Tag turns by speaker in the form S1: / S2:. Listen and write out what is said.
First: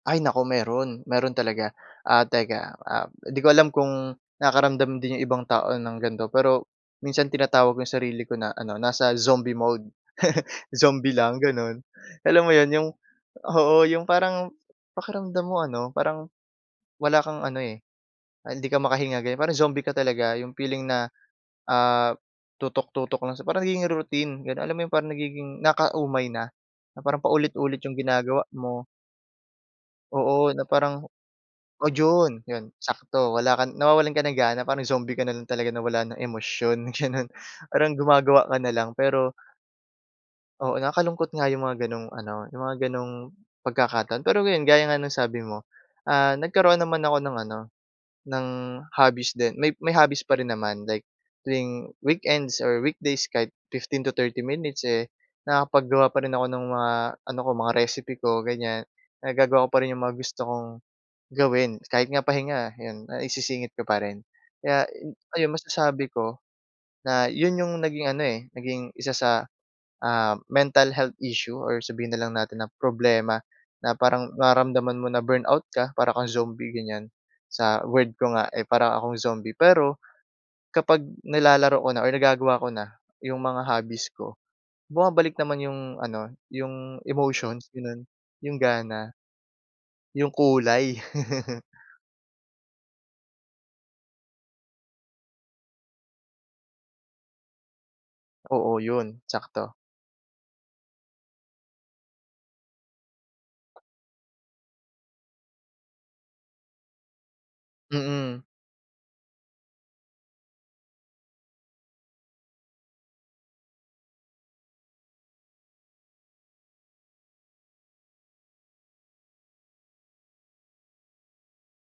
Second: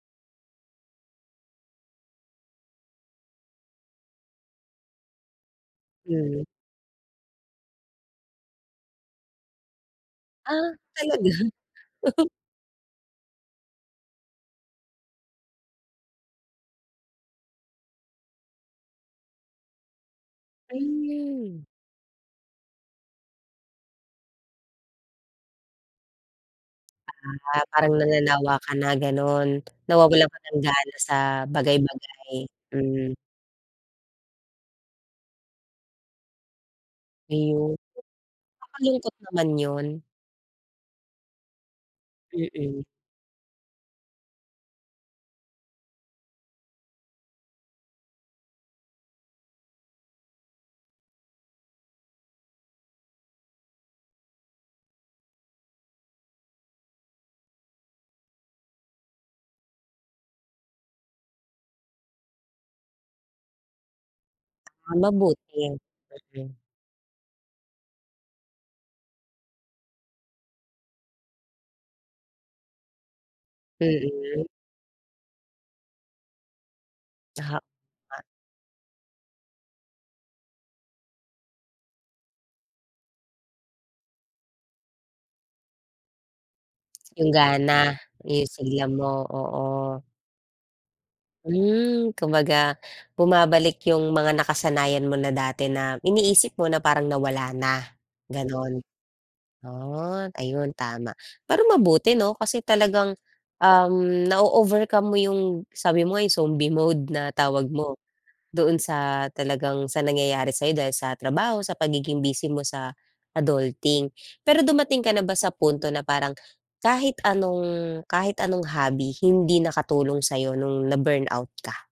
S1: Ay naku, meron meron talaga, ah, teka, ah, 'di ko alam kung nakakaramdam din yung ibang tao ng gan'to,
S2: Mm.
S1: pero minsan, tinatawag yung sarili ko na, ano, nasa zombie mode.
S2: Ah,
S1: Zombie
S2: talaga?
S1: lang, gano'n? Alam mo yon, yung oo, yung parang, pakiramdam mo, ano, parang wala kang ano, eh, hindi ka makahinga, ganyan, parang zombie ka talaga, 'yong feeling na,
S2: Hmm.
S1: ah, tutok-tutok lang siya, parang nagiging routine, ganun, alam mo 'yong parang nagiging, nakaka-umay na, na parang
S2: Ah,
S1: paulit-ulit
S2: parang
S1: yung ginagawa
S2: nananawa ka
S1: mo.
S2: na ganun, nawawalan ka
S1: Oo,
S2: ng
S1: na
S2: gana
S1: parang
S2: sa
S1: oh,
S2: bagay-bagay,
S1: yun, yun,
S2: hmm.
S1: sakto, wala kang nawawalan ka ng gana, parang zombie ka na rin talaga na wala ng emosyon, ganun,
S2: Iyon,
S1: parang gumagawa ka na lang
S2: nakakalungkot
S1: pero
S2: naman yun.
S1: Oo, nakakalungkot nga 'yong mga ganong, ano, 'yong mga
S2: Mm.
S1: ganong pagkakataon, pero, ngayon gaya nga ng sabi mo, ah, nagkaroon naman ako ng ano, ng hobbies din, may may hobbies pa rin naman, like tuwing weekends or weekdays kahit 15-30 minutes, eh, nakakapaggawa pa rin ako ng mga ano ko, mga recipe ko ganyan, nagagawa ko pa rin 'yong mga gusto kong gawin. Kahit nga pahinga, 'yon, naisisingit ko pa rin. Kaya,
S2: Ah,
S1: eh, ayun,
S2: mabuti,
S1: masasabi ko
S2: mm.
S1: na 'yon 'yong naging ano, eh, naging 1 sa, ah, mental health issue, or sabihin na lang natin ng problema, na parang
S2: Mm.
S1: nararamdaman mo na burnout ka, para akong zombie ganyan,
S2: Aha.
S1: sa word
S2: Tama.
S1: ko nga, eh, para akong zombie. Pero, kapag nilalaro ko na or nagagawa ko na yung mga hobbies ko, bumabalik naman yung ano, yung
S2: Yung
S1: emotions
S2: gana,
S1: ganon,
S2: o yung
S1: yung
S2: sigla
S1: gana.
S2: mo, oo.
S1: Yung kulay.
S2: Hmm, kumbaga, bumabalik yung mga nakasanayan mo na dati na iniisip mo na parang nawala na, ganon.
S1: Oo, yun, sakto.
S2: Oh, ayun tama. Pero mabuti 'no, kasi, talagang, um, nao-overcome mo yung sabi mo nga, yung zombie mode, na tawag mo,
S1: Mm.
S2: doon sa talagang sa nangyayari sa'yo, dahil sa trabaho, sa pagiging busy mo sa adulting. Pero dumating ka na ba sa punto na parang, kahit anong kahit anong hobby, hindi nakatulong sa'yo nung na burnout ka?